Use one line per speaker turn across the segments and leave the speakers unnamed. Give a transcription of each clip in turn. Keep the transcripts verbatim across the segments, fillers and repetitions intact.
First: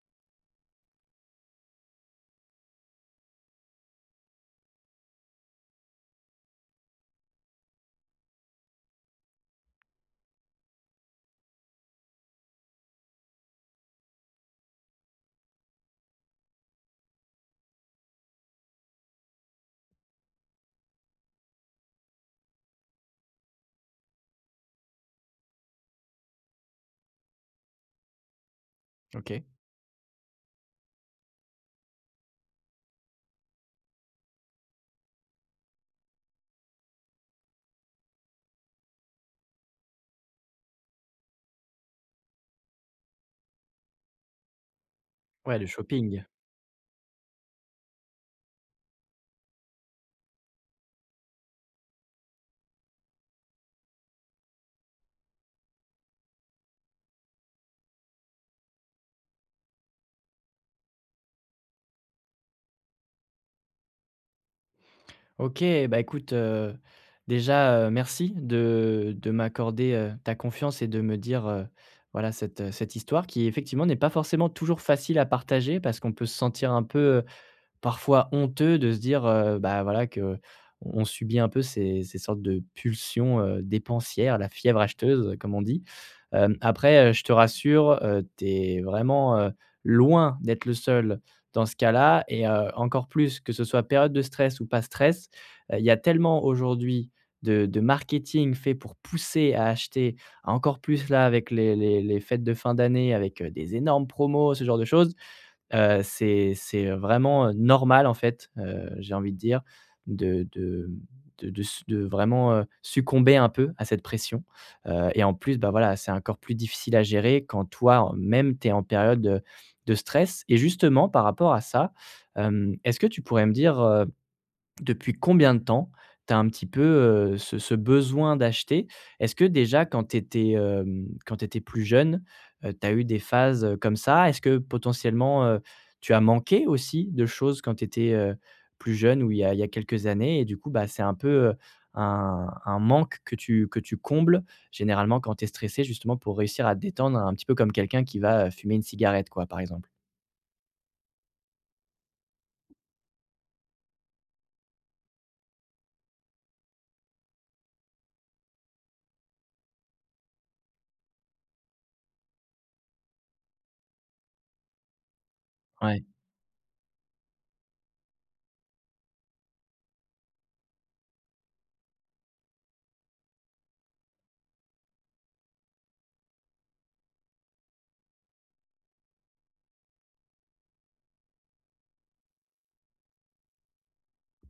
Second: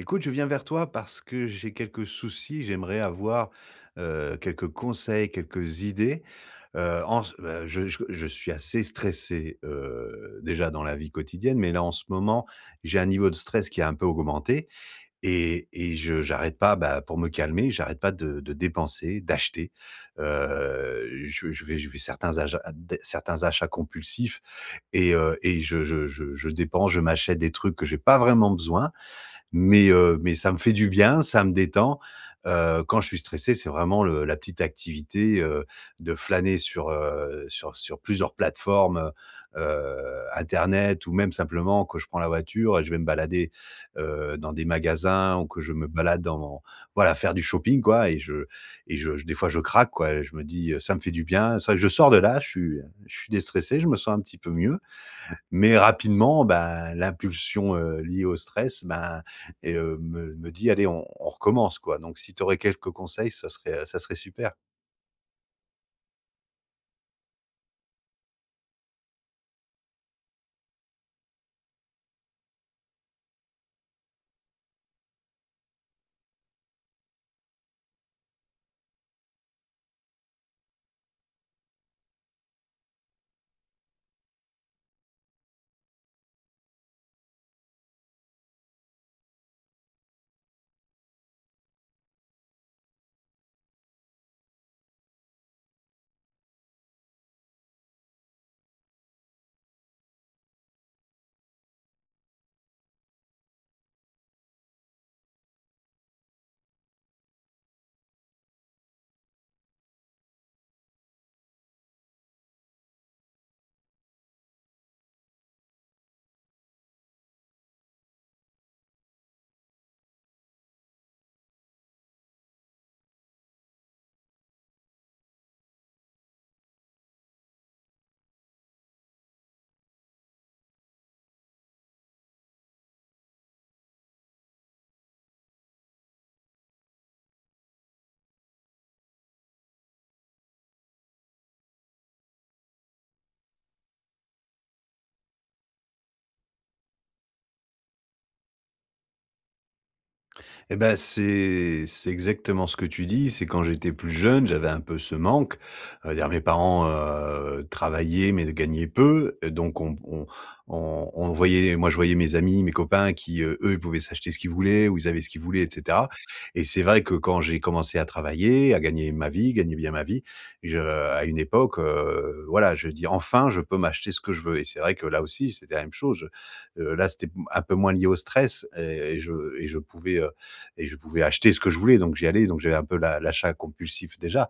Écoute, je viens vers toi parce que j'ai quelques soucis. J'aimerais avoir, heu, quelques conseils, quelques idées. Heu, en c beh, je c je suis assez stressé, heu, déjà dans la vie quotidienne, mais là, en ce moment, j'ai un niveau de stress qui a un peu augmenté et et je j'arrête pas, bah, pour me calmer, j'arrête pas de de dépenser, d'acheter. Heu, je veux je vais je vais certains ajats a d certains achats compulsifs et heu et je je je je dépense, je m'achète des trucs que j'ai pas vraiment besoin
OK.
mais, heu, mais ça me fait du bien, ça me détend. Heu, quand je suis stressé, c'est vraiment le la petite activité, heu, de flâner sur, heu, sur sur plusieurs plateformes, heu heu, internet ou même simplement quand je prends la voiture et je vais me balader, heu, dans des magasins ou
Ouais,
que
le
je me
shopping.
balade en voilà, faire du shopping quoi et je et je j des fois, je craque quoi, et je me dis, heu, ça me fait du bien. Ça je sors de là, je suis, heu, je suis déstressé, je me sens un petit peu mieux mais, rapidement, bah, l'impulsion, heu, liée au stress, ben et heu, me me dit allez, on on recommence quoi, donc si tu aurais quelques conseils, ce serait, heu, ça serait super.
OK, bah, écoute, heu, déjà, heu, merci de de m'accorder, heu, ta confiance et de me dire, heu, voilà cette, heu, cette histoire qui effectivement n'est pas forcément toujours facile à partager, parce qu'on peut se sentir un peu, heu, parfois honteux de se dire, heu, bah, voilà qu'on on subit un peu ces ces sortes de pulsions, heu, dépensières, la fièvre acheteuse, comme on dit. Hem, après, heu, je te rassure, heu, tu es vraiment, heu, loin d'être le seul dans ce cas-là et heu, encore plus que ce soit période de stress ou pas stress. Heu, il y a tellement aujourd'hui de de marketing fait pour pousser à acheter. Encore plus là avec les les les fêtes de fin d'année, avec, heu, des énormes promos, ce genre de choses. Heu, c'est c'est, heu, vraiment, heu, normal en fait, heu, j'ai envie de dire, de de, hem, de de s de vraiment, heu, succomber un peu à cette pression. Heu et en plus, bah voilà, c'est encore plus difficile à gérer quand toi, en même, tu es en période, heu, de stress et justement par rapport à ça, hem, est-ce que tu pourrais me dire, heu, depuis combien de temps tu as un petit peu, heu, ce ce besoin d'acheter? Est-ce que déjà quand tu étais, hem, quand tu étais plus jeune, heu, tu as eu des phases, heu, comme ça? Est-ce que potentiellement, heu, tu as manqué aussi de choses quand tu étais, heu, plus jeune ou il y a il y a quelques années, et du coup bah, c'est un peu, heu, un un manque que tu que tu combles généralement quand tu es stressé? Justement pour réussir à te détendre un petit peu, comme quelqu'un qui va, heu, fumer une cigarette, quoi, par exemple?
Et ben c'est c'est exactement ce que tu dis, c'est quand j'étais plus jeune, j'avais un peu ce manque, heu, il y a mes parents, heu, travaillaient, mais ne gagnaient peu, heu, donc on b on on on voyait les moi, je voyais mes amis, mes copains qui, heu, eux, ils pouvaient s'acheter ce qu'ils voulaient ou ils avaient ce qu'ils voulaient et
Ouais.
cetera et c'est vrai que, quand j'ai commencé à travailler, à gagner ma vie, gagner bien ma vie, je à une époque, heu, voilà, je veux dire enfin, je peux m'acheter ce que je veux et c'est vrai que, là aussi, c'était la même choje. Heu, là, c'était p un peu moins lié au stress et et je et je pouvais, heu et je pouvais acheter ce que je voulais, donc j'y allais, donc j'avais un peu l'a l'achat compulsif déjà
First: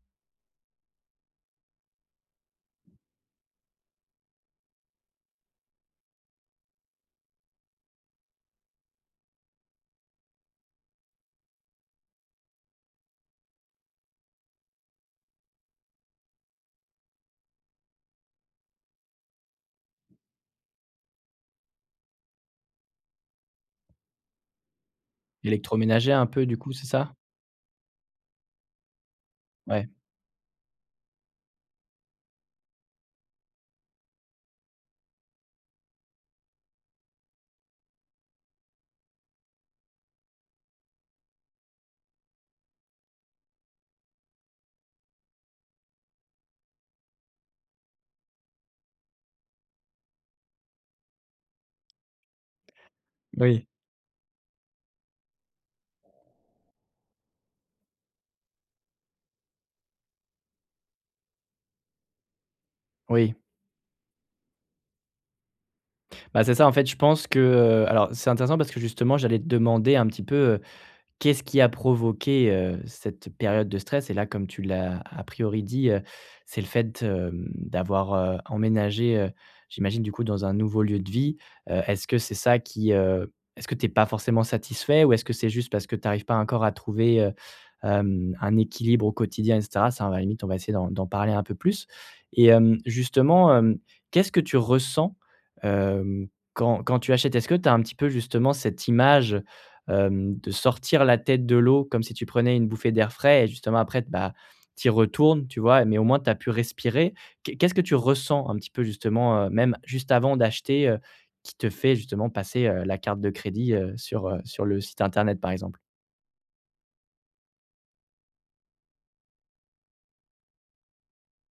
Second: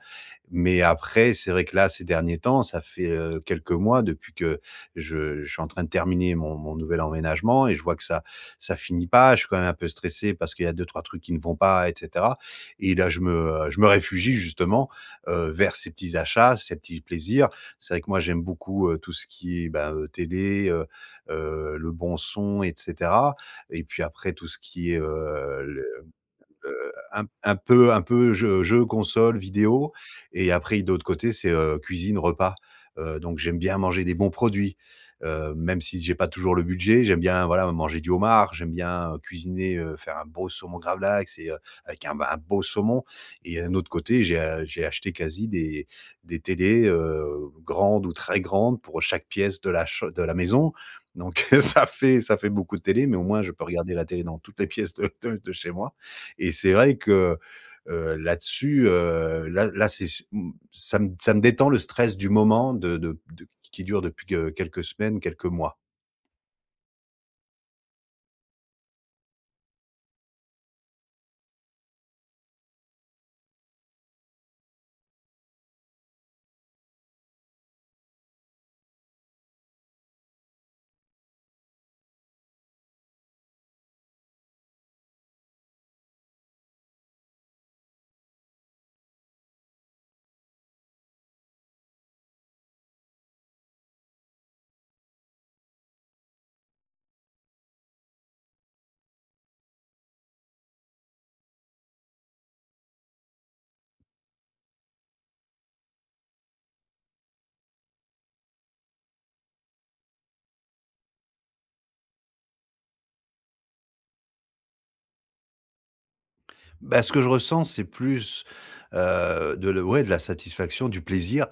mais, après, c'est vrai que là, ces derniers temps, ça fait, heu, quelques mois depuis que je je suis en train de terminer mon mon nouvel emménagement et je vois que ça ça finit pas. Je suis quand même un peu stressé parce qu'il y a deux-trois trucs qui ne vont pas et cetera et là je me, heu, je me réfugie, justement, heu, vers ces petits achats, ces petits plaisirs. C'est vrai que moi, j'aime beaucoup, heu, tout ce qui est, ben, heu, télé, heu heu, le bon son et cetera et puis après, tout ce qui est, heu,
Électroménager, un peu, du
les,
coup, c'est ça?
hem, heu, un p un peu un peu jeu jeu, console,
Ouais.
vidéo et après, i de l'autre côté c'est, heu, cuisine, repas. Heu, donc, j'aime bien manger des bons produits, heu, même si j'ai pas toujours le budget, j'aime bien, voilà, me manger du homard. J'aime bien cuisiner, heu, faire un beau saumon gravlax et heu, avec un b un beau saumon et heu, un autre côté, j'ai a j'ai acheté quasi des des télés, heu, grandes ou très grandes pour chaque pièce de la cham de la maison, donc heu, ça fait ça fait beaucoup de télé, mais au moins je peux
Oui.
regarder la télé dans toutes les pièces de de de chez moi et c'est vrai que, heu, là-dessus, heu, là là c'est ch m ça m ça me détend le stress du moment de de
Oui.
d q qui dure depuis que quelques semaines, quelques mois.
Bah, c'est ça, en fait je pense que, heu alors c'est intéressant parce que justement j'allais te demander un petit peu, heu, qu'est ce qui a provoqué, heu, cette période de stress, et là, comme tu l'as à priori dit, heu, c'est le fait, hem, d'avoir, heu, emménagé, heu, j'imagine du coup, dans un nouveau lieu de vie. Heu, est-ce que c'est ça qui, heu est-ce que tu es pas forcément satisfait ou est-ce que c'est juste parce que tu arrives pas encore à trouver, heu, hem, un équilibre au quotidien et cetera? Ça, à la limite on va essayer d'en d'en parler un peu plus et hem, justement, hem, qu'est-ce que tu ressens, hem, quand quand tu achètes? Est-ce que tu as un petit peu justement cette image, hem, de sortir la tête de l'eau comme si tu prenais une bouffée d'air frais, et justement après t bah tu y retournes, tu vois et mais au moins tu as pu respirer. Qué qu'est-ce que tu ressens un petit peu, justement, heu, même juste avant d'acheter, heu, qui te fait justement passer, heu, la carte de crédit, heu, sur, heu, sur le site internet, par exemple?
Bah, ce que je ressens, c'est plus, heu, de l ouais de la satisfaction, du plaisir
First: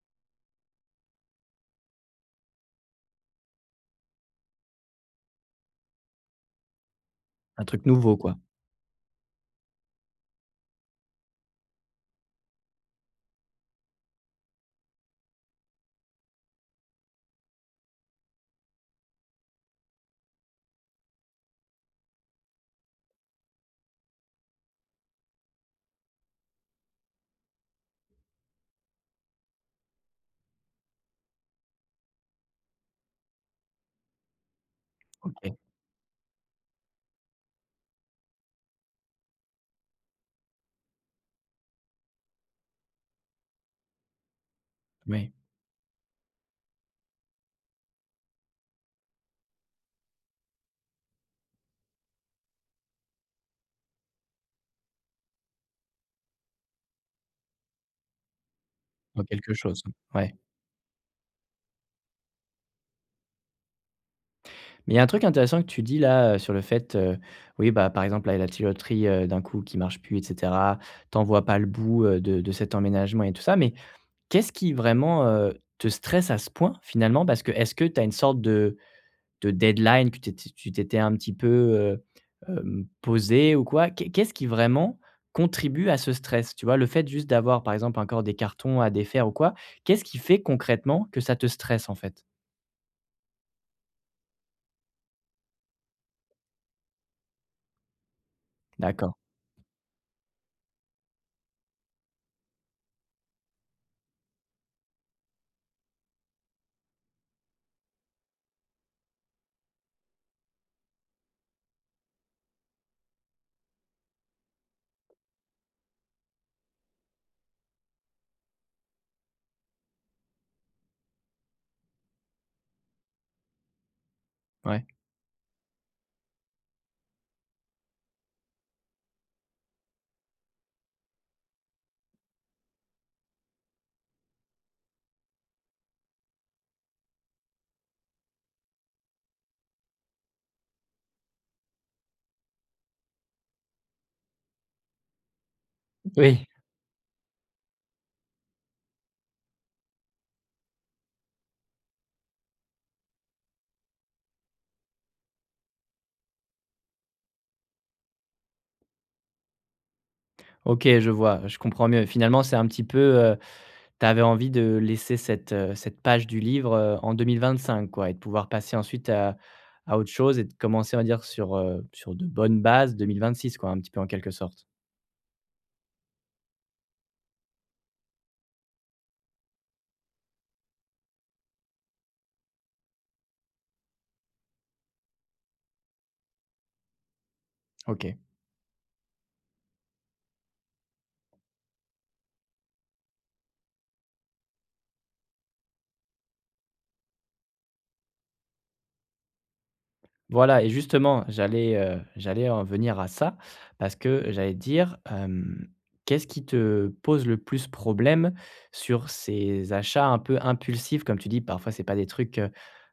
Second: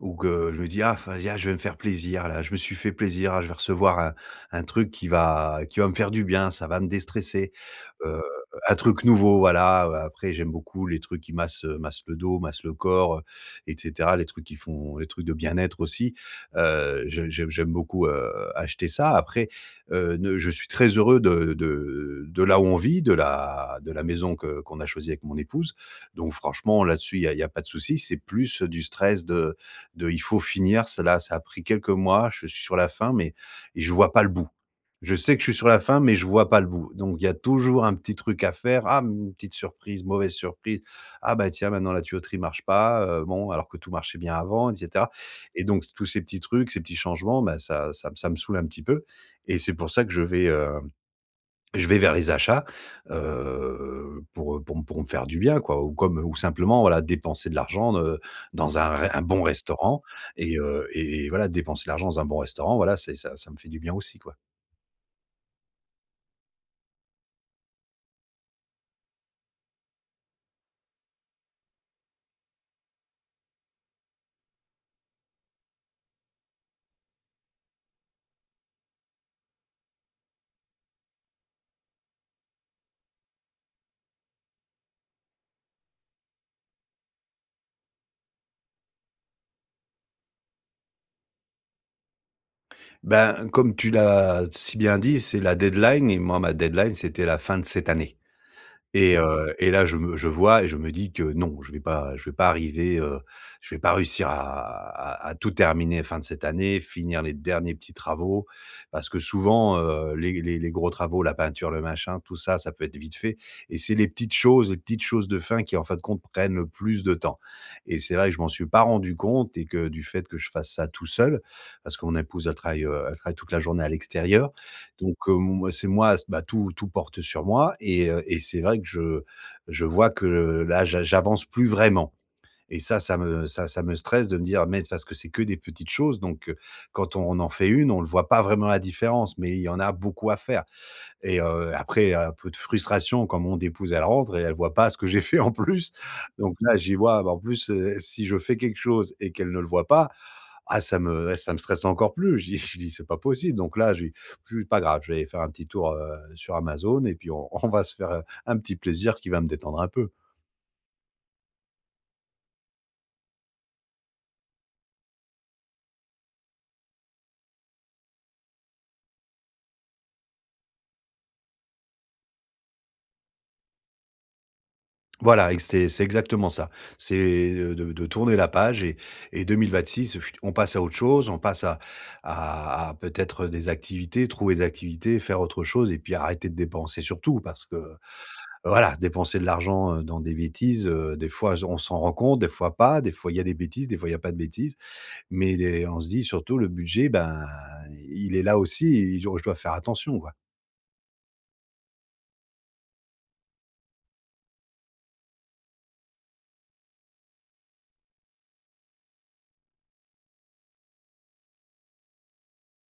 ou que je me dis: «Ah, vas-y, ah je vais me faire plaisir là. Je me suis fait plaisir, ah je vais recevoir, heu, un truc qui va qui va me faire du bien. Ça va me déstresser,
Un truc nouveau,
heu,
quoi.
un truc nouveau, voilà» heu, après, j'aime beaucoup les trucs qui massent, heu, massent le dos, massent le corps, heu, et cetera. Les trucs qui font les trucs de bien-être aussi, heu, je j'aime j'aime beaucoup, heu, acheter ça. Après, heu, ne je suis très heureux de de de là où on vit, de la de la maison que qu'on a choisi avec mon épouse, donc franchement, là dessus, il y a il y a pas de souci. C'est plus, heu, du stress de de il faut finir, c'est là ça a pris quelques mois, je suis sur la fin, mais et je vois pas le bout. Je sais que je suis
OK.
sur la fin, mais je vois pas le bout, donc il y a toujours un petit truc à faire. Ah m une petite surprise, mauvaise surprise. Ah bah tiens, maintenant, la tuyauterie marche pas, heu, bon, alors que tout marchait bien avant, et cetera,
Oui.
et donc s tous ces petits trucs, ces petits changements, bah, ça ça m ça me saoule un petit peu et c'est pour ça que je vais, hem, je vais vers les achats. Heu, pour, heu, pour m pour me faire du bien quoi, ou comme, heu ou simplement voilà dépenser de l'argent, heu, dans un ré un
En
bon
quelque chose,
restaurant
ouais.
et heu, et voilà. Dépenser l'argent dans un bon restaurant voilà c'est ça, ça me fait du bien aussi, quoi.
Mais il y a un truc intéressant que tu dis là, heu, sur le fait, heu, oui, bah, par exemple la, il y a la tuyauterie, heu, d'un coup qui marche plus et cetera. Tu en vois pas le bout, heu, de de cet emménagement et tout ça, mais qu'est-ce qui vraiment, heu, te stresse à ce point finalement? Parce que, est-ce que tu as une sorte de de deadline que t tu tu t'étais un petit peu, heu, hem, posé ou quoi? Qu'est qu'est-ce qui vraiment contribue à ce stress, tu vois? Le fait juste d'avoir, par exemple, encore des cartons à défaire ou quoi, qu'est-ce qui fait concrètement que ça te stresse en fait?
Ben, comme tu l'as si bien dit, c'est la deadline et moi ma deadline, c'était la fin de cette année
D'accord.
et heu, et là, je me je vois et je me dis que non, je vais pas je vais pas arriver, heu, je vais pas réussir à à -à tout terminer fin de cette année, finir les derniers petits travaux parce que souvent, heu, les les les gros travaux, la peinture, le machin, tout ça, ça peut être vite fait et c'est les petites choses, les petites choses de fin qui enfin de compte prennent le plus de temps et c'est vrai que je m'en suis pas rendu compte et que du fait que je fasse ça tout seul, parce que mon épouse elle travaille, heu, elle travaille toute la journée à l'extérieur
Ouais.
donc, hem, c'est moi s bah tout tout porte sur moi et heu, et c'est vrai que je je vois que là, j'a j'avance plus vraiment et ça, ça m ça, ça me stresse de me dire mais parce que c'est que des petites choses donc heu, quand on en fait une, on le voit pas vraiment la différence, mais il y en a beaucoup à faire et heu, après il y a un peu de frustration quand mon épouse, elle rentre et elle voit pas ce que j'ai fait en plus
Oui.
donc là j'y vois bah en plus, heu, si je fais quelque chose et qu'elle ne le voit pas. Ah ça me eh ça me stresse encore plus. Je dis je dis c'est pas possible, donc là je je pas grave je vais aller faire un petit tour, heu, sur Amazon et puis on on va se faire, heu, un petit plaisir qui va me détendre un peu.
OK. Je vois, je comprends mieux. Finalement, c'est un petit peu, heu, tu avais envie de laisser cette, heu, cette page du livre, heu, en deux-mille-vingt-cinq quoi, et de pouvoir passer ensuite à à autre chose et de commencer on va dire sur, heu, sur de bonnes bases deux-mille-vingt-six quoi, un petit peu en quelque sorte.
Voilà, et c'est c'est exactement ça. C'est, heu, de de tourner la page et et deux-mille-vingt-six, heu, on passe à autre chose. On passe à à à peut-être, heu, des activités, trouver des activités, faire autre chose et puis arrêter de dépenser sur tout parce que
OK.
voilà dépenser de l'argent, heu, dans des bêtises, heu, des fois je on s'en rend compte, des fois pas. Des fois il y a des bêtises, des fois il y a pas de bêtises, mais des on se dit surtout: «Le budget, ben, il est là aussi et je je dois faire attention, quoi».
Voilà et justement j'allais, heu, j'allais en venir à ça parce que j'allais dire, hem, qu'est-ce qui te pose le plus problème sur ces achats un peu impulsifs? Comme tu dis parfois, c'est pas des trucs, heu,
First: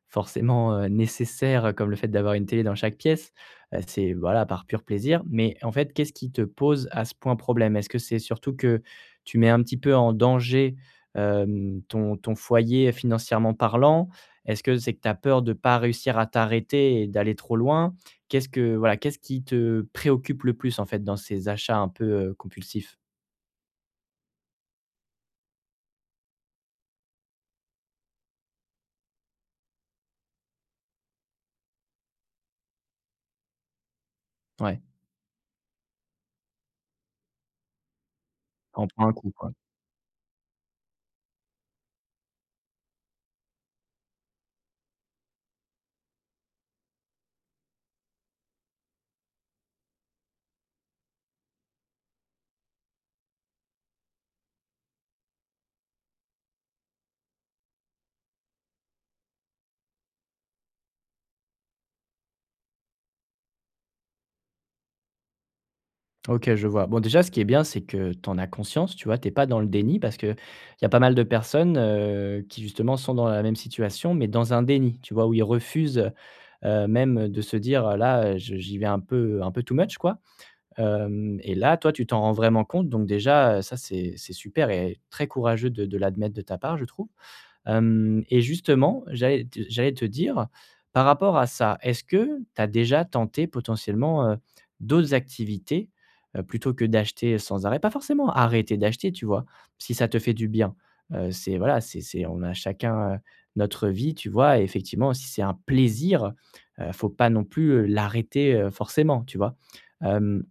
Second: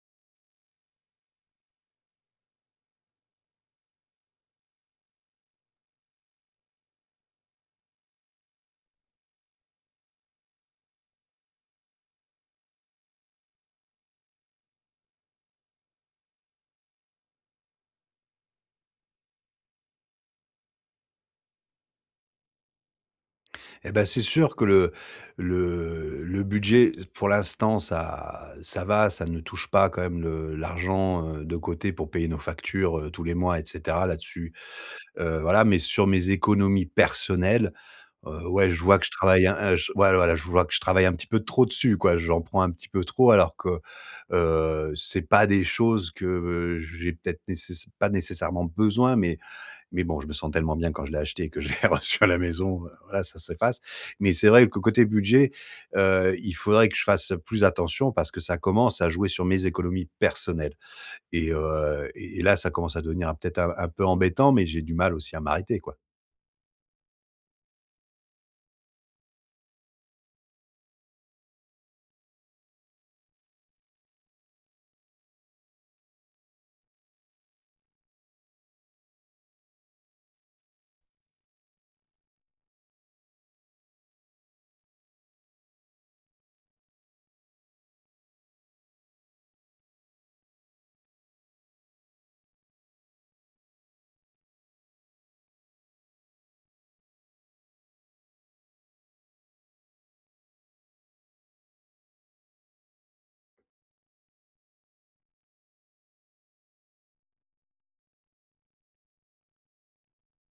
forcément, heu, nécessaires, heu, comme le fait d'avoir une télé dans chaque pièce, heu, c'est voilà, par pur plaisir, mais en fait, qu'est-ce qui te pose à ce point problème? Est-ce que c'est surtout que tu mets un petit peu en danger, hem, ton ton foyer financièrement parlant? Est-ce que c'est que tu as peur de pas réussir à t'arrêter et d'aller trop loin? Qu'est-ce que, voilà, qu'est-ce qui te préoccupe le plus en fait dans ces achats un peu, heu, compulsifs?
Et ben, c'est sûr que le le le budget pour l'instant ça ça va, ça ne touche pas quand même le l'argent, heu, de côté pour payer nos factures, heu, tous les mois, et cetera. Là-dessus,
Ouais.
heu, voilà, mais sur mes économies personnelles, heu, ouais.
Qui
Je
en
vois que
prend
je
un coup
travaille,
quoi.
hein, heu, j ouais voilà je vois que je travaille un petit peu trop dessus, quoi. J'en prends un petit peu trop alors que, heu, c'est pas des choses que j'ai peut-être nécess pas nécessairement besoin mais, mais bon, je me sens tellement bien quand je l'ai acheté que je l'ai reçu à la maison. Voilà, ça s'efface. Mais c'est vrai que côté budget, heu, il faudrait que je fasse plus attention parce que ça commence à jouer sur mes économies personnelles et heu, et et là, ça commence à devenir un peut être un un peu embêtant, mais j'ai du mal aussi à m'arrêter quoi.
OK je vois. Bon déjà, ce qui est bien, c'est que tu en as conscience, tu vois? Tu es pas dans le déni parce que, il y a pas mal de personnes, heu, qui justement sont dans la même situation, mais dans un déni, tu vois? Où ils refusent, heu, même de se dire, heu, là, heu, j j'y vais un peu, heu, un peu too much quoi, hem, et là, toi, tu t'en rends vraiment compte, donc déjà, heu, ça, c'est c'est super et très courageux de de l'admettre de ta part, je trouve, hem, et justement, j'allais te j'allais te dire par rapport à ça, est-ce que tu as déjà tenté potentiellement, heu, d'autres activités, heu, plutôt que d'acheter sans arrêt? Pas forcément arrêter d'acheter, tu vois? Si ça te fait du bien, heu, c'est voilà, c'est c'est on a chacun, heu, notre vie, tu vois? Et effectivement si c'est un plaisir, heu, faut pas non plus, heu, l'arrêter, heu, forcément, tu vois? Hem,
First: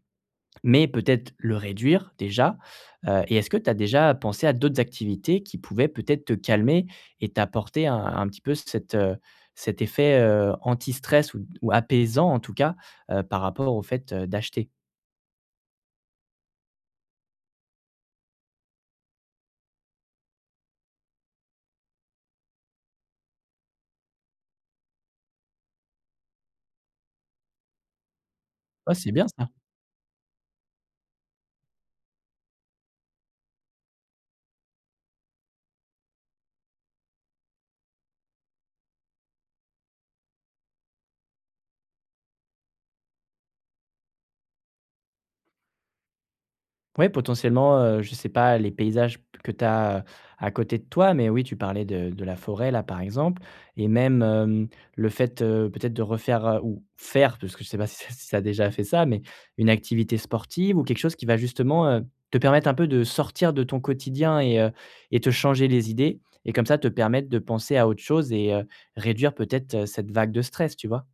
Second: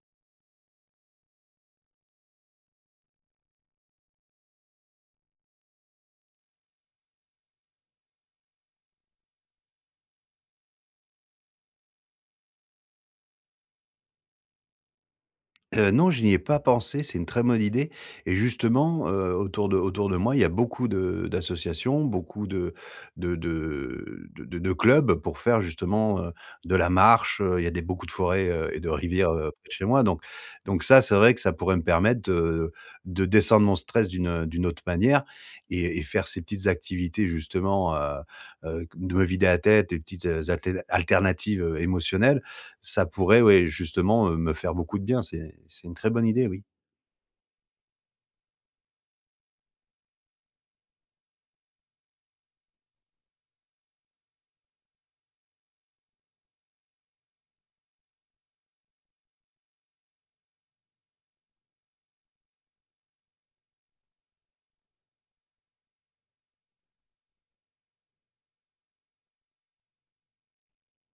mais peut-être le réduire déjà, heu, et est-ce que tu as déjà pensé à d'autres activités qui pouvaient peut-être te calmer et t'apporter un un petit peu cet, heu, cet effet, heu, anti-stress? Ou d ou apaisant en tout cas, heu, par rapport au fait, heu, d'acheter?
Heu, non, je n'y ai pas pensé, c'est une très bonne idée. Et justement, heu, autour de autour de moi, il y a beaucoup de d'associations. Beaucoup de de de, heu, de de clubs pour faire justement, heu, de la marche, heu. Il y a des beaucoup de forêts, heu et de
Ouais c'est bien
rivières,
ça.
heu, près de chez moi. Donc donc ça, c'est vrai que ça pourrait, me permettre de de descendre mon stress d'une, heu, d'une autre manière et et faire ces petites activités, justement, heu heu de me vider la tête, des petites a altél alternatives, heu, émotionnelles. Ça pourrait ouais, justement, heu, me faire beaucoup de bien. C'est c'est une très bonne idée, oui.
Ouais, potentiellement, heu, je sais pas les paysages p que tu as, heu, à côté de toi. Mais oui, tu parlais de de la forêt là, par exemple. Et même, hem, le fait, heu, peut-être de refaire, heu, ou faire, parce que je sais pas si ça tu as déjà fait ça mais, une activité sportive ou quelque chose qui va justement, heu, te permettre un peu de sortir de ton quotidien et heu et te changer les idées. Et comme ça, te permettre de penser à autre chose et heu, réduire peut-être, heu, cette vague de stress, tu vois?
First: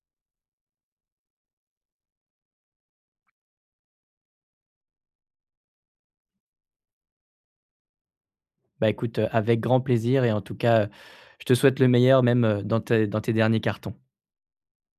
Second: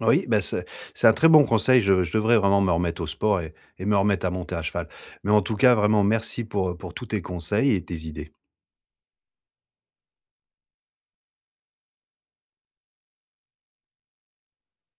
Oui, bah, c'est c'est un très bon conseil. Je de je devrais vraiment me remettre au sport et me remettre à monter à cheval. Mais en tout cas, vraiment merci pour, heu, pour tous tes conseils et tes idées.
Bah, écoute, heu, avec grand plaisir et en tout cas, heu, je te souhaite le meilleur. Même, heu, dans tes dans tes derniers cartons.